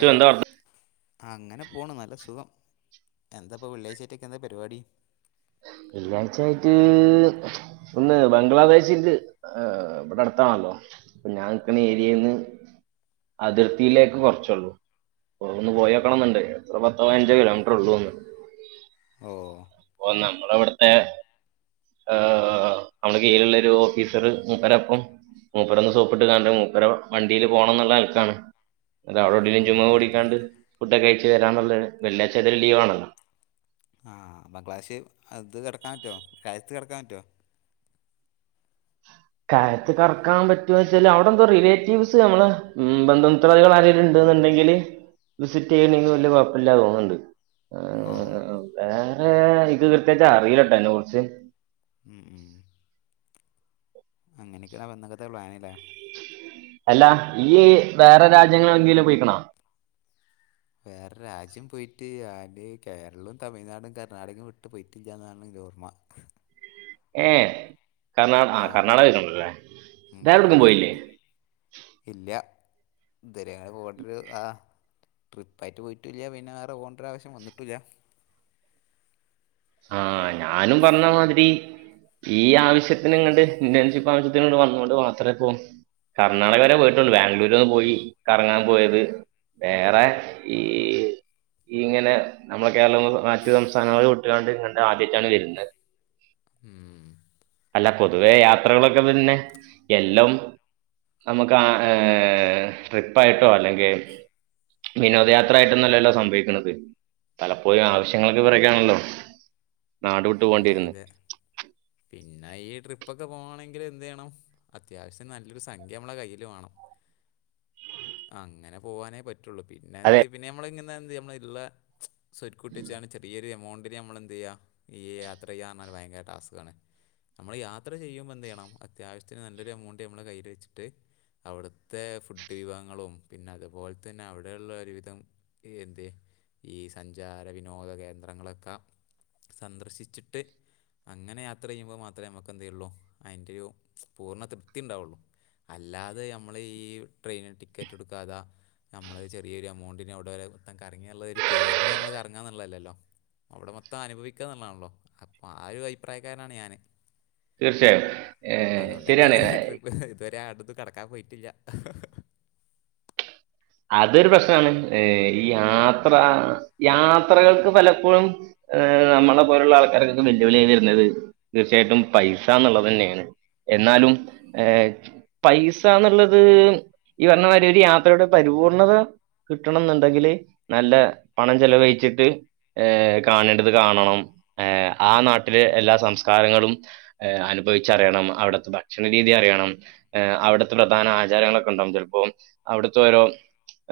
ശിവ, എന്താ വർത്ത- ആഹ് അങ്ങനെ പോണ് നല്ല സുഖം എന്താപ്പോ വെള്ളിയാഴ്ചറ്റക്കെ എന്താ പരിപാടി. വെള്ളിയാഴ്ചായിട്ട്. ഒന്ന് ബംഗ്ലാദേശിക്ക് ഇഭടെ അടുത്താണല്ലോ. ഞാൻ നിക്കണ ഏരിയന്ന് അതിർത്തിയിലേക്ക് കൊറ്ച്ചള്ളൂ അവിടുന്ന് പോയേക്കണം എന്നുണ്ട് പത്തോ പതിനഞ്ചോ കിലോമീറ്റർ ഉള്ളൂന്ന് ഓ ഓ നമ്മളവിട്ത്തെ നമ്മള് കീഴയിലുള്ളരു ഓഫീസറ് മൂപ്പരപ്പം മൂപ്പരന്ന് സോപ്പിട്ട് കാണ്ട് മൂപ്പര വണ്ടില് പോണം ന്ന്ള്ള ന്നല്ക്കാണ് അവിടെ ഓ എവിടെലും ജുമ നല്ല കൂടിക്കാണ്ട് കാര്യം ഫുഡൊക്കെ കഴിച്ചു വരാനണല്ലോ വെള്ളിയാഴ്ച ന്താലും ലീവാണല്ലോ ആഹ് അപ്പം ക്ലാഷ് അത് കിടക്കാൻ പറ്റോ രഴത്ത് കടക്കാൻ പറ്റോ കാരത്ത് കര്ക്കാൻ പറ്റു വെച്ചാല് അവിടെ എന്തോ റിലേറ്റീവ്സ് നമ്മളെ ബന്ധം പാദികൾ ആരെങ്കില ഉണ്ടെന്നുണ്ടെങ്കില് വിസിറ്റ് ചെയ്യണെങ്കിൽ വലിയ കുഴപ്പമില്ല തോന്ന്ണ്ട് ഓ വേറെ ഇക് കൃത്യയിട്ട് അറിയിലട്ടോ അയിനെ കുറിച്ച് ഉം ഉം അങ്ങനെയൊക്കെ വന്തക്കത്തെ പ്ലാനില്ലേ അല്ല ഈ വേറെ രാജ്യങ്ങളെങ്കിലും പോയിക്ക്ണ വേറെ രാജ്യം പോയിട്ട് അന്റെ കേരളവും തമിഴ്നാടും കർണ്ണാടകവും വിട്ട് പോയി വിട്ടില്ലന്നാണ് ഇന്റെ ഓർമ്മ ഏ കർണാ ആഹ് ആ കർണാടകക്കണ്ടല്ലേ ഉം വേറെ എവിടക്കും കർണാടക പോയില്ലേ പോയിക്കണ് ഇല്ല ഇതരെ പോകട്ടരു ആഹ് ട്രിപ്പായിട്ട് പോയിട്ടില്ല പിന്നെ വേറെ പോകേണ്ട ഒരു ആവശം വന്ന്ട്ടില്ല ആഹ് ഞാനും പറ്ഞ്ഞ മാതിരി ഈ ആവശ്യത്തിന് ഇങ്ങണ്ട് ഇന്റൺഷിപ്പ് ആവശ്യത്തിന്ണ്ട് വന്നോണ്ട് മാത്രേ പോ കർണാടക വരെ പോയിട്ടുണ്ട് ബാംഗ്ലൂരെന്ന് പോയി കറങ്ങാപോയത് വേറെ ഈ ഈങ്ങനെ നമ്മള കേരള മറ്റു സംസ്ഥാനങ്ങൾ വി ആണ്ട് ഇങ്ങണ്ട് ആദ്യറ്റാണ് വര്ന്നത് ഉം അല്ല പൊതുവേ യാത്രകളൊക്കെ പിന്നെ എല്ലം നമുക്ക് ആ ട്രിപ്പായിട്ടോ അല്ലെങ്കി വിനോദയാത്ര ആയിട്ടൊന്നല്ലല്ലോ സംഭവിക്കുന്നത് പലപ്പോഴും ആവശ്യങ്ങൾക്ക് പിറക്കേണല്ലോ അതെ അതെ പിന്നെ ഈ ട്രിപ്പൊക്കെ പോവാണെങ്കിൽ എന്ത് യ്യണം അത്യാവിശ്യം നല്ലൊരു സംഖ്യ ഞമ്മള കയ്യ്ൽ വാണം അങ്ങനെ പോവാനെ പ റ്റുള്ളു പിന്നെ അതെ എന്ത് പിന്നെ ഞമ്മള ഇങ്ങനെ എന്ത് ഞമ്മള്ള ഇള്ള സ്വരുകൂട്ടി വെച്ചാണ് ചെറിയൊരു എമൗണ്ടിന് ഞമ്മൾ എന്തിയ്യാ ഈ യാത്രയ്യാറഞ്ഞാൽ ഭയങ്കര ടാസ്കാണ് നമ്മൾ യാത്ര ചെയ്യുമ്പോ എന്തിയണ്ണം അത്യാവശ്യത്തിന് നല്ലൊരു എമൗണ്ട് നമ്മള കയ്യിൽ വച്ചിട്ട് അവ്‌ട്ത്തെ ഫുഡ് വിഭവങ്ങളും പിന്നെ അതുപോല്തന്നെ അവിടെള്ള ഒരുവിധം ഏന്തേ ഈ സഞ്ചാര വിനോദ കേന്ദ്രങ്ങളൊക്ക സന്ദർശിച്ചിട്ട് അങ്ങനെ യാത്രയ്യുമ്പോ മാത്ര നമ്മുക്ക് എത്തിയൊള്ളു അതിന്റെ ഒരു പൂർണ്ണ തൃപ്തി ഇണ്ടാവൊള്ളു അല്ലാതെ ഞമ്മള് ഈ ട്രെയ്ന് ടിക്കറ്റ് ഇടുക്കാതാ നമ്മളത് ചെറിയ ഒരു എമൗണ്ടിന് അവിട വരെ മൊത്തം കറങ്ങീന്ള്ള ഒരു പേരിന് ഞമ്മള് കറങ്ങാന്ന്ള്ളല്ലല്ലോ അവടെ മൊത്തം അനുഭവിക്കാന്ള്ള ആണല്ലോ അപ്പൊ ആ ഒരു അഭിപ്രായക്കാരനാണ് ഞാന് തീർച്ചയായും ഏഹ് ശരിയാണ് ഇത്‌വരെ അടുത്ത് കടക്കാ പോയ്റ്റില്ല അതൊരു പ്രശ്നാണ് ഏഹ് ഈ യാത്ര യാത്രകൾക്ക് പലപ്പോഴും ഏഹ് നമ്മള പോലുള്ള ആൾക്കാർക്കൊക്കെ വെല്ലുവിളിയായി വരുന്നത് തീർച്ചയായിട്ടും പൈസ ന്ന്ള്ളതന്നേൺ എന്നാലും ഏഹ് പൈസന്ന്ള്ളത് ഈ പറഞ്ഞമാരി ഒരു യാത്രയുടെ പരിപൂർണത കിട്ടണംന്ന്ണ്ടെങ്കില് നല്ല പണം ചെലവഴിച്ചിട്ട് ഏഹ് കാണേണ്ടത് കാണണം ഏഹ് ആ നാട്ടിലെ എല്ലാ സംസ്കാരങ്ങളും ഏഹ് അനുഭവിച്ചറിയണം അവിട്ത്തെ ഭക്ഷണ രീതി അറിയണം ഏഹ് അവ്ട്ത്ത പ്രധാന ആചാരങ്ങളൊക്കെ ഇണ്ടാവും ചെല് പ്പോം ത്തോരോം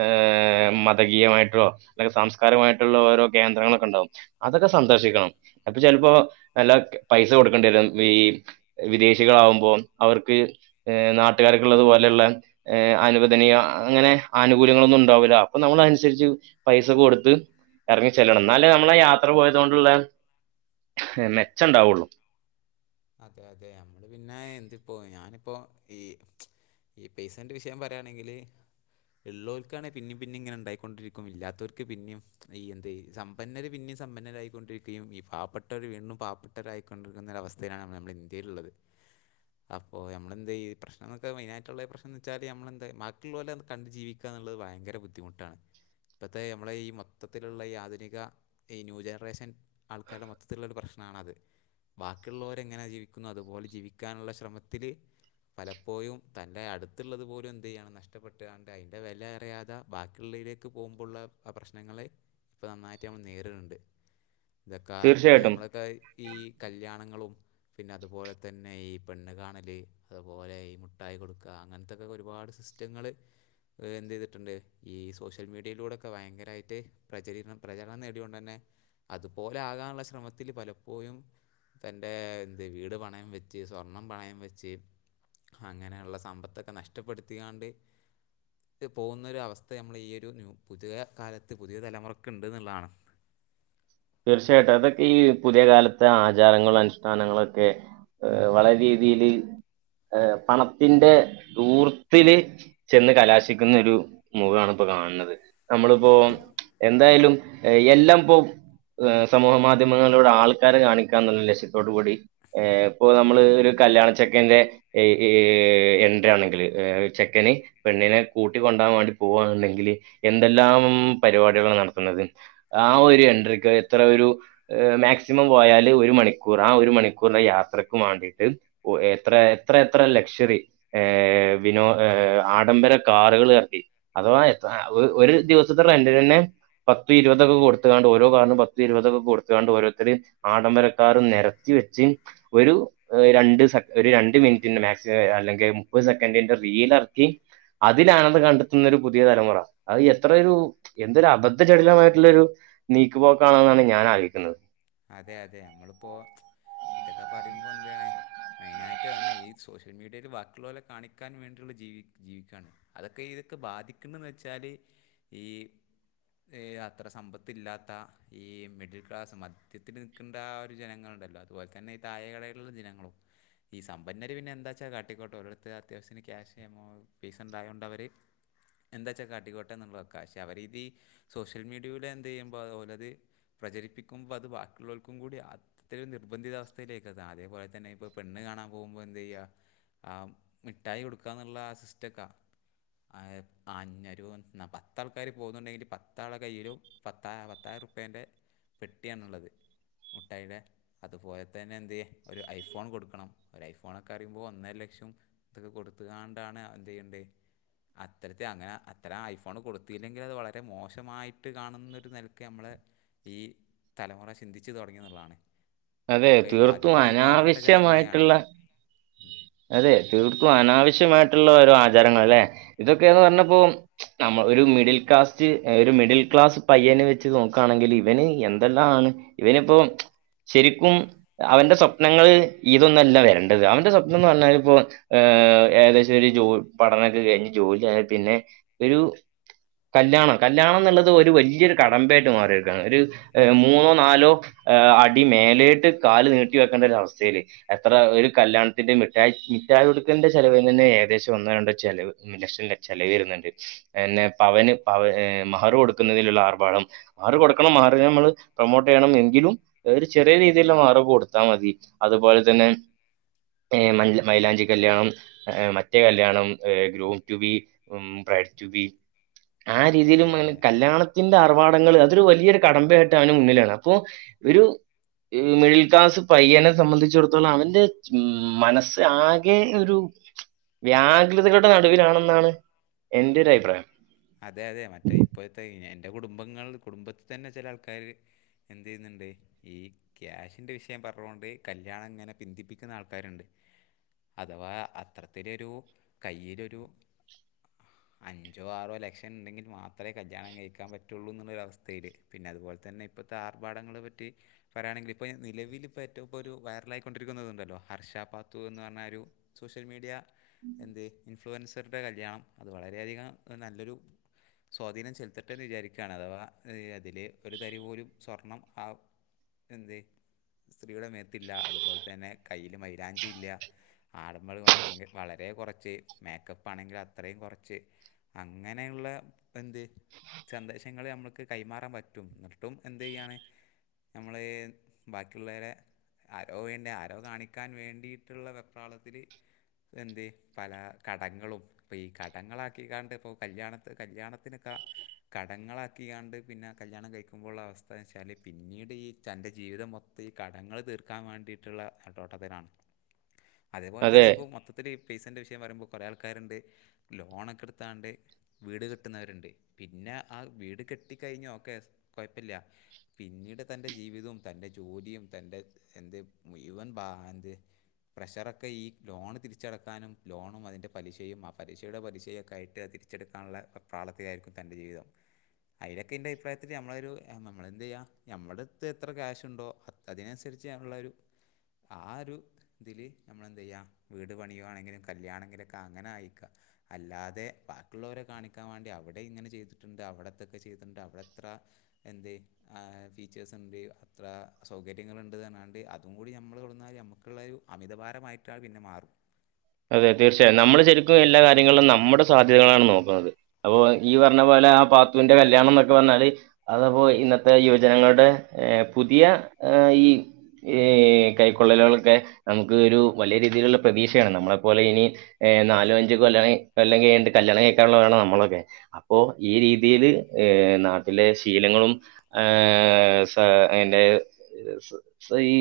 ഏഹ് മതകീയമായിട്ടോ ല്ലെങ്കി സാംസ്കാരമായിട്ടുള്ള ഓരോ കേന്ദ്രങ്ങളൊക്കെ ണ്ടാവും അതൊക്കെ സന്ദർശിക്കണം അപ്പൊ ചെൽപ്പോ നല്ല പൈസ കൊടുക്കണ്ടി വരും ഈ വിദേശികളാവുമ്പോം അവർക്ക് ഏഹ് നാട്ട്കാർക്ക്ള്ളത് പോലെള്ള ഏഹ് അനുവദനീയ അങ്ങനെ ആനുകൂല്യങ്ങളൊന്നും ണ്ടാവൂല അപ്പൊ നമ്മളൻസരിച്ച് പൈസ ക്കൊട്ത്ത് എറങ്ങി ചെല്ലണം ന്നാലേ നമ്മളെ യാത്ര പോയതോണ്ട്ള്ള മെച്ചണ്ടാവൊള്ളൂ അതെ അതെ നമ്മള് പിന്നെ എന്തിപ്പോ ഞാനിപ്പോ ഈ ഈ പെയ്സന്റെ വിശയം പറയാണെങ്കിൽ ഇള്ളോൽക്കാണെ പിന്നിം പിന്നിം ങ്ങനെ ണ്ടായിക്കൊണ്ടിരിക്കും ഇല്ലാത്തോര്ക്ക് പിന്നും ഈ എന്ത്‌ സം സമ്പന്നര് പിന്നിം സമ്പന്നരായിക്കൊണ്ടിരിക്കും ഈ പാവപ്പെട്ടോൽ വീണ്ടും പാവപ്പെട്ടരായിക്കൊണ്ടിരിക്കുന്ന ഒരവസ് അതിനാണ് നമ്മളെ നമ്മളെ ഇന്ത്യേല്ള്ളത് അപ്പോ നമ്മളെന്തീ പ്രശ്നങ്ങളൊക്കെ മെയ്നായ്റ്റ്ള്ള പ്രശ്നംന്നച്ചാൽ നമ്മളന്ത ബാക്കിള്ളോലേ കണ്ട് ജീവി ക്കന്ന്ള്ളത് വയങ്കര ബുദ്ധിമുട്ടാണ് ഇപ്പത്തെ ഞമ്മളെ ഈ മൊത്തത്തില്ള്ള ഈ ആധുനിക ഈ ന്യൂ ജനറേഷൻ ആൾക്കാര്ടെ മൊത്തത്തില്ള്ളൊരു പ്രശ്ണാണത് ക്ക്ള്ളോര എങ്ങനെ ജീവിക്കുന്നു അത്പോലെ ജീവിക്കാന്ള്ള ശ്രമത്തില് പലപ്പോയും തൻ്റെ അട്ത്ത്ള്ളത് പോലും എന്തെയ്യാണ് നഷ്ടപ്പെട്ട്കാണ്ട് അയിൻ്റെ വെല അറിയാതെ ബാക്കിള്ളയ്ലേ ക്ക് പോവുമ്പള്ള ആ പ്രശ്നങ്ങള് ഇപ്പ നന്നായിട്ട് നമ്മൾ നേരിട്ണ്ട് ഇതൊക്കെ ആ ഇപ്പത്തെ തീർച്ചയായിട്ടും നമ്മളൊക്കെ ഈ കല്യാണങ്ങളും പിന്നെ അതുപോലെ തന്നെ ഈ പെണ്ണ് കാണല് അതുപോലെ ഈ മുട്ടായി കൊടുക്ക അങ്ങൻത്തൊക്കെ ഒരുപാട് സിസ്റ്റങ്ങള് എന്തെയ്ത്ട്ട്ണ്ട് ഈ സോഷ്യൽ മീഡിയിലൂടെക്കെ ഭയങ്കരായിട്ട് പ്രചിരണം പ്രചരണം നേട്യോണ്ടന്നെ അതുപോലെ ആകാന്ള്ള ശ്രമത്തിൽ പലപ്പോയും തന്റെ എന്ത് വീട് പണയം വെച്ച് സ്വർണം പണയം വെച്ച് ഹങ്ങനെള്ള സമ്പത്തൊക്കെ നഷ്ടപ്പെടുത്തിങ്ങാണ്ട് പോകുന്നൊരവസ്ഥ നമ്മളെ ഈ ഒരു ന്യൂ പുതിയ കാലത്ത് പുതിയ തലമുറക്ക്ണ്ട്ന്ന്ള്ളതാണ് തീർച്ചയായിട്ടും അതൊക്കെ ഈ പുതിയ കാലത്തെ ആചാരങ്ങളും അനുഷ്ഠാനങ്ങളൊക്കെ ഏഹ് വളരെ രീതിൽ ഏഹ് പണത്തിന്റെ ദൂർത്തില് ചെന്ന് കലാശിക്കുന്നൊരു മുഖാണ് ഇപ്പോ കാണ് ണത് നമ്മള്പ്പോം എന്തായാലും എല്ലംപ്പോ ഏഹ് സമൂഹ മാധ്യമങ്ങളിലൂടെ ആൾക്കാരെ കാണിക്കാന്ന്ള്ള ലക്ഷ്യത്തോടു കൂടി ഏഹ് ഇപ്പോ നമ്മള് ഒരു കല്യാണച്ചെക്കന്റെ ഏഹ് ഏ എൻട്രി ആണെങ്കിൽ ഒര് ചെക്കന് പെണ്ണിനെ കൂട്ടിക്കൊണ്ടാവാൻ വാണ്ടി പോവാണ്ന്ന്ണ്ടെങ്കില് എന്തെല്ലാം പരിവാടികളാണ് നട്ത്ത്ന്നത് ആഹ് ഒരു എൻട്രിക്ക് എത്ര ഒരു മാക്സിമം പോയാല് ഒരു മണിക്കൂർ ആ ഒരു മണിക്കൂർന്റെ യാത്രക്കും വാണ്ടീട്ട് ഒ എത്രെ എത്ര എത്ര ലക്ഷറി ഏഹ് വിനോ ഏഹ് ആഡംബര കാറ്കള് എറക്കി അഥവാ എത്ര ഒ ഒരു ദിവസത്തെ റെന്റിനെന്നെ പത്തു ഇരുവതൊക്കെ കൊടുത്ത്ങ്ങാണ്ട് ഓരോ കാറ്നും പത് തും ഇരുപതൊക്കെ കൊടുത്ത്കാണ്ട് ഓരോരുത്തര് ആഡംബര ക്കാറ് നിരത്തി വെച്ച് ഒരു രണ്ട് സ ഒരു രണ്ട് മിനിറ്റിന്റെ മാക്സിമം അല്ലെങ്കി മുപ്പത് സെക്കന്റിന്റെ റീൽ എർക്കി അതിലാനന്ദം കണ്ടെത്ത്ന്ന ഒരു പുതിയ തലമുറ അത് എത്രൊരു എന്തൊരു അബദ്ധ ചട്ലമായിട്ട്ള്ളൊരു നീക്കുപോക്കാണെന്നാണ് ഞാൻ ആലോയ്ക്കുന്നത് അതെ അതെ നമ്മള്പ്പോ ഇതൊക്കെ പറിമ്പോ എന്ത്നാണ് മെയിനായിട്ട് അതന്നെ ഈ സോഷ്യൽ മീഡിയേല് ബാക്കിള്ളോലെ കാണിക്കാൻ വേണ്ടിയുള്ള ജീവി ജീവിക്കാണ് അതൊക്കെ ഇതൊക്കെ ബാധിക്ക്ണ്ന്ന് വെച്ചാല് ഈ ഏഹ് അത്ര സമ്പത്തില്ലാത്ത ഈ മിഡിൽ ക്ലാസ് മ ധ്യത്തിൽ നിക്ക്ണ്ട ആ ഒരു ജനങ്ങള്ണ്ടല്ലോ അതുപോൽതന്നെ ഈ താഴെ കെടേൽള്ള ജനങ്ങളും ഈ സമ്പന്നര് പിന്നെ എന്താച്ചാ കാട്ടിക്കോട്ടെ ഓരെട്ത്ത് അത്യാവശ്യത്തിന് ക്യാഷ് എമോ പൈസ ണ്ടായോണ്ട് അവര് എന്താച്ചാ കാട്ടികോട്ടെന്ന്ള്ള വെക്ക പശെ അവര് ഇതീ സോഷ്യൽ മീഡിയൂടെ എന്തെയ്യുമ്പൊ ഓലത് പ്രചരിപ്പിക്കുമ്പോ അത് ബാ ക്കിള്ളോൽക്കും കൂടി അത്രയും നിർബന്ധിത അവസ്ഥയിലേക്ക് എത്താം അതേപോലെ തന്നെ ഇപ്പോ പെണ്ണ് കാണാൻ പോകുമ്പോ എന്തയ്യാ ആഹ് മിഠായി കൊടുക്കാന്നുള്ള ആ സിസ്റ്റക്കാ ആഹ് അന്നെരൂൻ ന്നാ പത്താൾക്കാര് പോകുന്നുണ്ടെങ്കില് പത്താളെ കയ്യിലും പത്താ പത്തായിരുർപ്പിയേൻ്റെ പെട്ടിയാണുള്ളത് മുട്ടായിടെ അതുപോലെ തന്നെ എന്തേ ഒരു ഐഫോൺ കൊടുക്കണം ഒരു ഐഫോണൊക്കെ അറിയുമ്പോ ഒന്നര ലക്ഷം ഇതൊക്കെ കൊടുത്ത്കാണ്ടാണ് എന്തയ്യണ്ട്യെ അത്തരത്തി അങ്ങനെ അത്തരം ഐഫോൺ കൊടുത്തില്ലെങ്കിൽ അത് വളരെ മോശമായിട്ട് കാണുന്നൊരു നെലക്ക് നമ്മളെ ഈ തലമുറ ചിന്തിച്ചു തുടങ്ങി എന്നുള്ളതാണ് അതെ ഇതൊക്കെ ഈ തീർത്തും ബാധിക്ക ഈ പാവപ്പെട്ട ജനങ്ങളെയാണ് അനാവശ്യമായിട്ടുള്ള ഉം അതെ തീർത്തും അനാവശ്യമായിട്ടുള്ള ഒരു ആചാരങ്ങൾ ല്ലെ ഇതൊക്കെന്ന് പറഞ്ഞപ്പോ നമ്മള് ഒരു മിഡിൽ ക്ലാസ്റ്റ് ഒരു മിഡിൽ ക്ലാസ് പയ്യനെ വെച്ച് നോക്കാണെങ്കില് ഇവന് എന്തെല്ലാണ് ഇവനിപ്പോ ശരിക്കും അവന്റെ സ്വപ്നങ്ങള് ഇതൊന്നല്ല വേണ്ടത് അവൻ ൻ്റെ സ്വപ്നം എന്ന് പറഞ്ഞാല് പ്പോ ഏഹ് ഏകദേശം ഒരു ജോ പഠനൊക്കെ കഴിഞ്ഞ് ജോലി ആയ പിന്നെ ഒരു കല്യാണം കല്യാണം എന്നുള്ളത് ഒരു വല്ലിയൊരു കടമ്പ ആയിട്ട് മാറിയെക്കാണ് ഒരു ഏഹ് മൂന്നോ നാലോ ഏഹ് അടി മേലേട്ട് കാല് നീട്ടി വെക്കണ്ട ഒരു അവസ്ഥയില് എത്ര ഒരു കല്യാ പിന്നെ മിട്ടായി മിഠായി കൊടുക്കലിന്റെ ചെലവ് തന്നെ ഏകദേശം ഒന്നോ രണ്ടോ ചിലവ് ലക്ഷം ചെലവ് വരുന്നുണ്ട് എന്നെ പവന് പവ ഏഹ് മഹറു കൊടുക്കുന്നതിലുള്ള ആർഭാടം മഹറ് കൊടുക്കണം മഹറ് നമ്മള് പ്രൊമോട്ടയ്യണം എങ്കിലും ഒരു ചെറിയ രീതിയിലുള്ള മഹറ് കൊടുത്താ മതി അതുപോലെ തന്നെ ഏഹ് മൽ മൈലാഞ്ചി കല്യാണം ഏഹ് മറ്റേ കല്യാണം ഏഹ് ഗ്രൂം ട്ടു ബി ഉം ബ്രൈഡ് ട്ടു ബി ആ രീതിയിലും അതെ അങ്ങെ അതെ കല്യാണ ത്തിന്റെ അർവാടങ്ങള് അതൊരു വലിയൊരു കടമ്പ ആയിട്ടാന് മുന്നിലാണ് അപ്പോ ഒരു ഈ മിഡിൽ ക്ലാസ് പയ്യനെ സംബന്ധിച്ചിടത്തോളം അവന്റെ ഉം മനസ്സ് ആകെ ഒരു വ്യാകുലതകളുടെ നടുവിലാണെന്നാണ് എന്റെ ഒരു അഭിപ്രായം അതെ അതെ മറ്റേ ഇപ്പത്തെ എന്റെ കുടുംബങ്ങൾ കുടുംബത്തി തന്നെ ചെല ആൾക്കാര് എന്തയ്യുന്നുണ്ട് ഈ ക്യാഷിന്റെ വിഷയം പറഞ്ഞുകൊണ്ട് കല്യാണം ഇങ്ങനെ പിന്തിപ്പിക്കുന്ന ആൾക്കാരുണ്ട് അഥവാ അത്രത്തിലൊരു കയ്യിലൊരു അഞ്ചോ ആറോ ലക്ഷം ഇണ്ടെങ്കിൽ മാത്രേ കല്യാണം കഴിക്കാ പറ്റുള്ളൂ എന്നുള്ളൊരു അവസ്ഥയിലേക്ക് പിന്നെ അതുപോലെ തന്നെ ഇപ്പത്തെ ആർഭാടങ്ങളെ പറ്റി പറാണെങ്കി ഇപ്പൊ ഈ നിലവില് ഇപ്പ ഏറ്റവും ഇപ്പ ഒരു വൈറലായിക്കൊണ്ടിരിക്കുന്നത്ണ്ടല്ലോ ഹർഷാപാത്തു എന്ന് പറഞ്ഞ ഒരു സോഷ്യൽ മീഡിയ എന്ത് ഇൻഫ്ലുവൻസറുടെ കല്യാണം അത് വളരെയധികം നല്ലൊരു സ്വാധീനം ചെലുത്തട്ടെന്ന് വിചാരിക്കാണ് അഥവാ ഈ അതില് ഒരു തരി പോലും സ്വർണം ആഹ് എന്ത് സ്ത്രീയുടെ മേത്തില്ല അതുപോലെ തന്നെ കയ്യില് മൈലാഞ്ചി ഇല്ല്യാ ആടുമ്പള് വഴങ്ങ് വളരെ കുറച്ച് മേക്കപ്പ് ആണെങ്കി അത്രേ കുറച്ച് ഇങ്ങനെയുള്ള എന്ത് സന്ദേശങ്ങള് നമ്മക്ക് കൈമാറാ പറ്റും ന്നിട്ടും എന്ത്യ്യാണ് നമ്മള് ബാക്കിള്ളോരെ ആരോ വേണ്ട ആരോ കാണിക്കാൻ വേണ്ടിയിട്ടുള്ള വെപ്രാളത്തില് എന്ത് പല കടങ്ങളും ഇപ്പീ കടങ്ങളാക്കി കാണ്ട്പ്പോ കല്യാണത്ത് കല്യാണത്തിനക്ക കടങ്ങളാക്കിയാണ്ട് പിന്നെ കല്യാണം കഴിക്കുമ്പോള്ള അവസ്ഥ വച്ചാല് പിന്നീട് ഈ തന്റെ ജീവിതം മൊ ഇപ്പി കടങ്ങള് തീർക്കാ വാണ്ടിട്ട്ള്ള നെട്ടോട്ടത്തിലാണ് അതേപോലെ അത് തന്നെ ഇപ്പോ മൊത്ത ത്തിരി പൈസൻ്റെ വിഷയം വരുമ്പോ കൊറെ ആൾക്കാരുണ്ട് ലോണൊക്കെ എടുത്താണ്ട് വീട് കെട്ടുന്നവരുണ്ട് പിന്ന ആഹ് വീട് കെട്ടി കഴിഞ്ഞ ഓക്കെ കൊഴപ്പില്യ പിന്നീട് തന്റെ ജീവിതവും തന്റെ ജോലിയും തന്റെ എന്ത് മുയുവൻ ബാ എന്ത് പ്രഷറൊക്കെ ഈ ലോണ് തിരിച്ചടക്കാനും ലോണും അതിന്റെ പലിശയും ആഹ് പലിശയുടെ പലിശയൊക്കായിട്ട് അതിരി ച്ചെടുക്കാനുള്ള വെപ്രാളത്തിലായിരിക്കും തന്റെ ജീവിതം അതിലക്കെ എൻ്റെ അഭിപ്രായത്തിൽ ഞമ്മളൊരു ഏഹ് ഞമ്മള് എന്ത് ചെയ്യ ഞമ്മുടത്ത് എത്ര ക്യാശുണ്ടോ അത് അതിനനുസരിച്ച് ചെയ്യാനുള്ളൊരു ആഹ് ഒരു ഇതില് ഞമ്മളെന്ത്‌ ചെയ്യ വീട് പണിയുവാണെങ്കിലും കല്യാണെങ്കിലുംക്ക അങ്ങനെ ആയ്ക്ക അല്ലാതെ ബാക് റ്റുള്ളോരെ കാണിക്കാൻ വേണ്ടി അവിടെ ഇങ്ങനെ ചെയ്തിട്ടുണ്ട് അവിടെ ഇതൊക്കെ ചെയ്തിട്ടുണ്ട് അവിടെ എത്ര എന്തേ ആഹ് ഫീച്ചേഴ്സ് ഉണ്ട് അത്ര സൗകര്യങ്ങളുണ്ട്ന്നറഞ്ഞാണ്ട് അതും കൂടി ഞമ്മള് തുടർന്നാല് ഞമ്മ്ക്ക്ള്ളൊരു അമിതഭാരമായിട്ടാ പിന്നെ മാറും അതെ തീർച്ചയായും നമ്മള് ശരിക്കും എല്ലാ കാര്യങ്ങളിലും നമ്മുടെ സാധ്യതകളാണ് നോക്കുന്നത് അപ്പൊ ഈ പറഞ്ഞ പോലെ ആ പാത്തുന്റെ കല്യാണംന്നൊക്കെ പറഞ്ഞാല് അതപ്പോ ഇന്നത്തെ യുവജനങ്ങളുടെ ഏഹ് പുതിയ ഏഹ് ഈ ഈ കൈക്കൊള്ളലാളൊക്കെ നമുക്ക് ഒരു വലിയ രീതിയിലുള്ള പ്രതീക്ഷയാണ് നമ്മളെ പോലെ ഇനി ഏഹ് നാലോ അഞ്ചോ കൊല്ലങ്ങ് കൊല്ലം കഴിഞ്ഞിട്ട് കല്യാണം കഴിക്കാനുള്ളവരാണ് നമ്മളൊക്കെ അപ്പോ ഈ രീതിയില് ഏഹ് നാട്ടിലെ ശീലങ്ങളും ആഹ് സ അയിന്റെ സ് സ് ഈ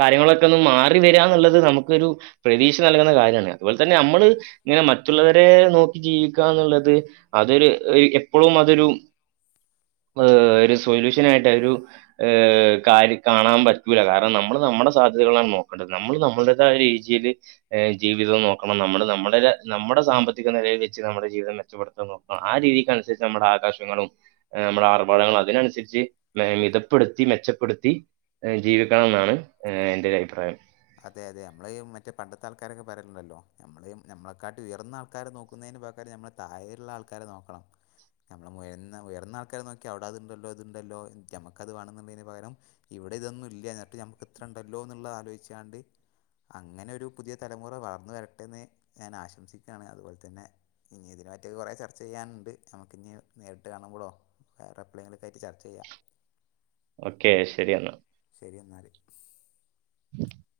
കാര്യങ്ങളൊക്കെ ഒന്ന് മാറി വരാന്നുള്ളത് നമുക്കൊരു പ്രതീക്ഷ നൽകുന്ന കാര്യാണ് അതുപോലെ തന്നെ നമ്മള് ഇങ്ങനെ മറ്റുള്ളവരെ നോക്കി ജീവിക്കാന്നുള്ളത് അതൊരു എഹ് എപ്പളും അതൊരു ഏഹ് ഒരു സൊല്യൂഷൻ ആയിട്ട് ഒരു ഏഹ് കാര്യം കാണാൻ പറ്റൂല കാരണം നമ്മള് നമ്മടെ സാധ്യതകളാണ് നോക്കേണ്ടത് നമ്മള് നമ്മളുടേതായ രീതിയില് ഏഹ് ജീവിതം നോക്കണം നമ്മള് നമ്മുടെ ഒര് നമ്മുടെ സാമ്പത്തിക നിലയിൽ വെച്ച് നമ്മുടെ ജീവിതം മെച്ചപ്പെടുത്താൻ നോ ആഹ് രീതിക്ക് അനുസരിച്ച് നമ്മുടെ ആകാശങ്ങളും നമ്മടെ ആർഭാടങ്ങളും അതിനനുസരിച്ച് മെ മിതപ്പെടുത്തി മെച്ചപ്പെടുത്തി ജീവിക്കണംന്നാണ് എൻ്റെ ഒരഭിപ്രായം അതെ അതെ ഞമ്മള് ഈ മറ്റേ പണ്ടത്തെ ആൾക്കാരൊക്കെ പറയ്ല്ണ്ടല്ലോ ഞമ്മള് ഞമ്മളെക്കാട്ടി ഉയർന്ന ആൾക്കാരെ നോക്കുന്നേന് പകരം നമ്മള് തായേള്ള ആൾക്കാരെ നോക്കണം ഞമ്മള് ഉയർന്ന ഉയർന്ന ആൾക്കാരെ നോക്കി അവിടെ അതുണ്ടല്ലോ ഇതുണ്ടല്ലോ ഞമ്മക്കത് വേണെന്നുണ്ടെന് പകരം ഇവിടെ ഇതൊന്നും ഇല്യ ഇന്നിട്ടും ഞമ്മക്ക് ഇത്ര ഇണ്ടല്ലോന്നുള്ളത് ആലോചിച്ചാണ്ട് അങ്ങനെ ഒരു പുതിയ തലമുറ വളർന്നു വരട്ടെന്ന് ഞാൻ ആശംസിക്കാണ് അതുപോലെ തന്നെ ഇഞ്ഞി ഇതിനെ പറ്റി കുറേ ചർച്ച ചെയ്യാനുണ്ട് നമുക്ക് ഇനി നേരിട്ട് കാണുമ്പോളോ വേറെ എപ്ലെങ്കിലൊക്കായിട്ട് ചർച്ച ചെയ്യാം ഓക്കെ ശരിയെന്നാ ശരി എന്നാല് [unintelligible]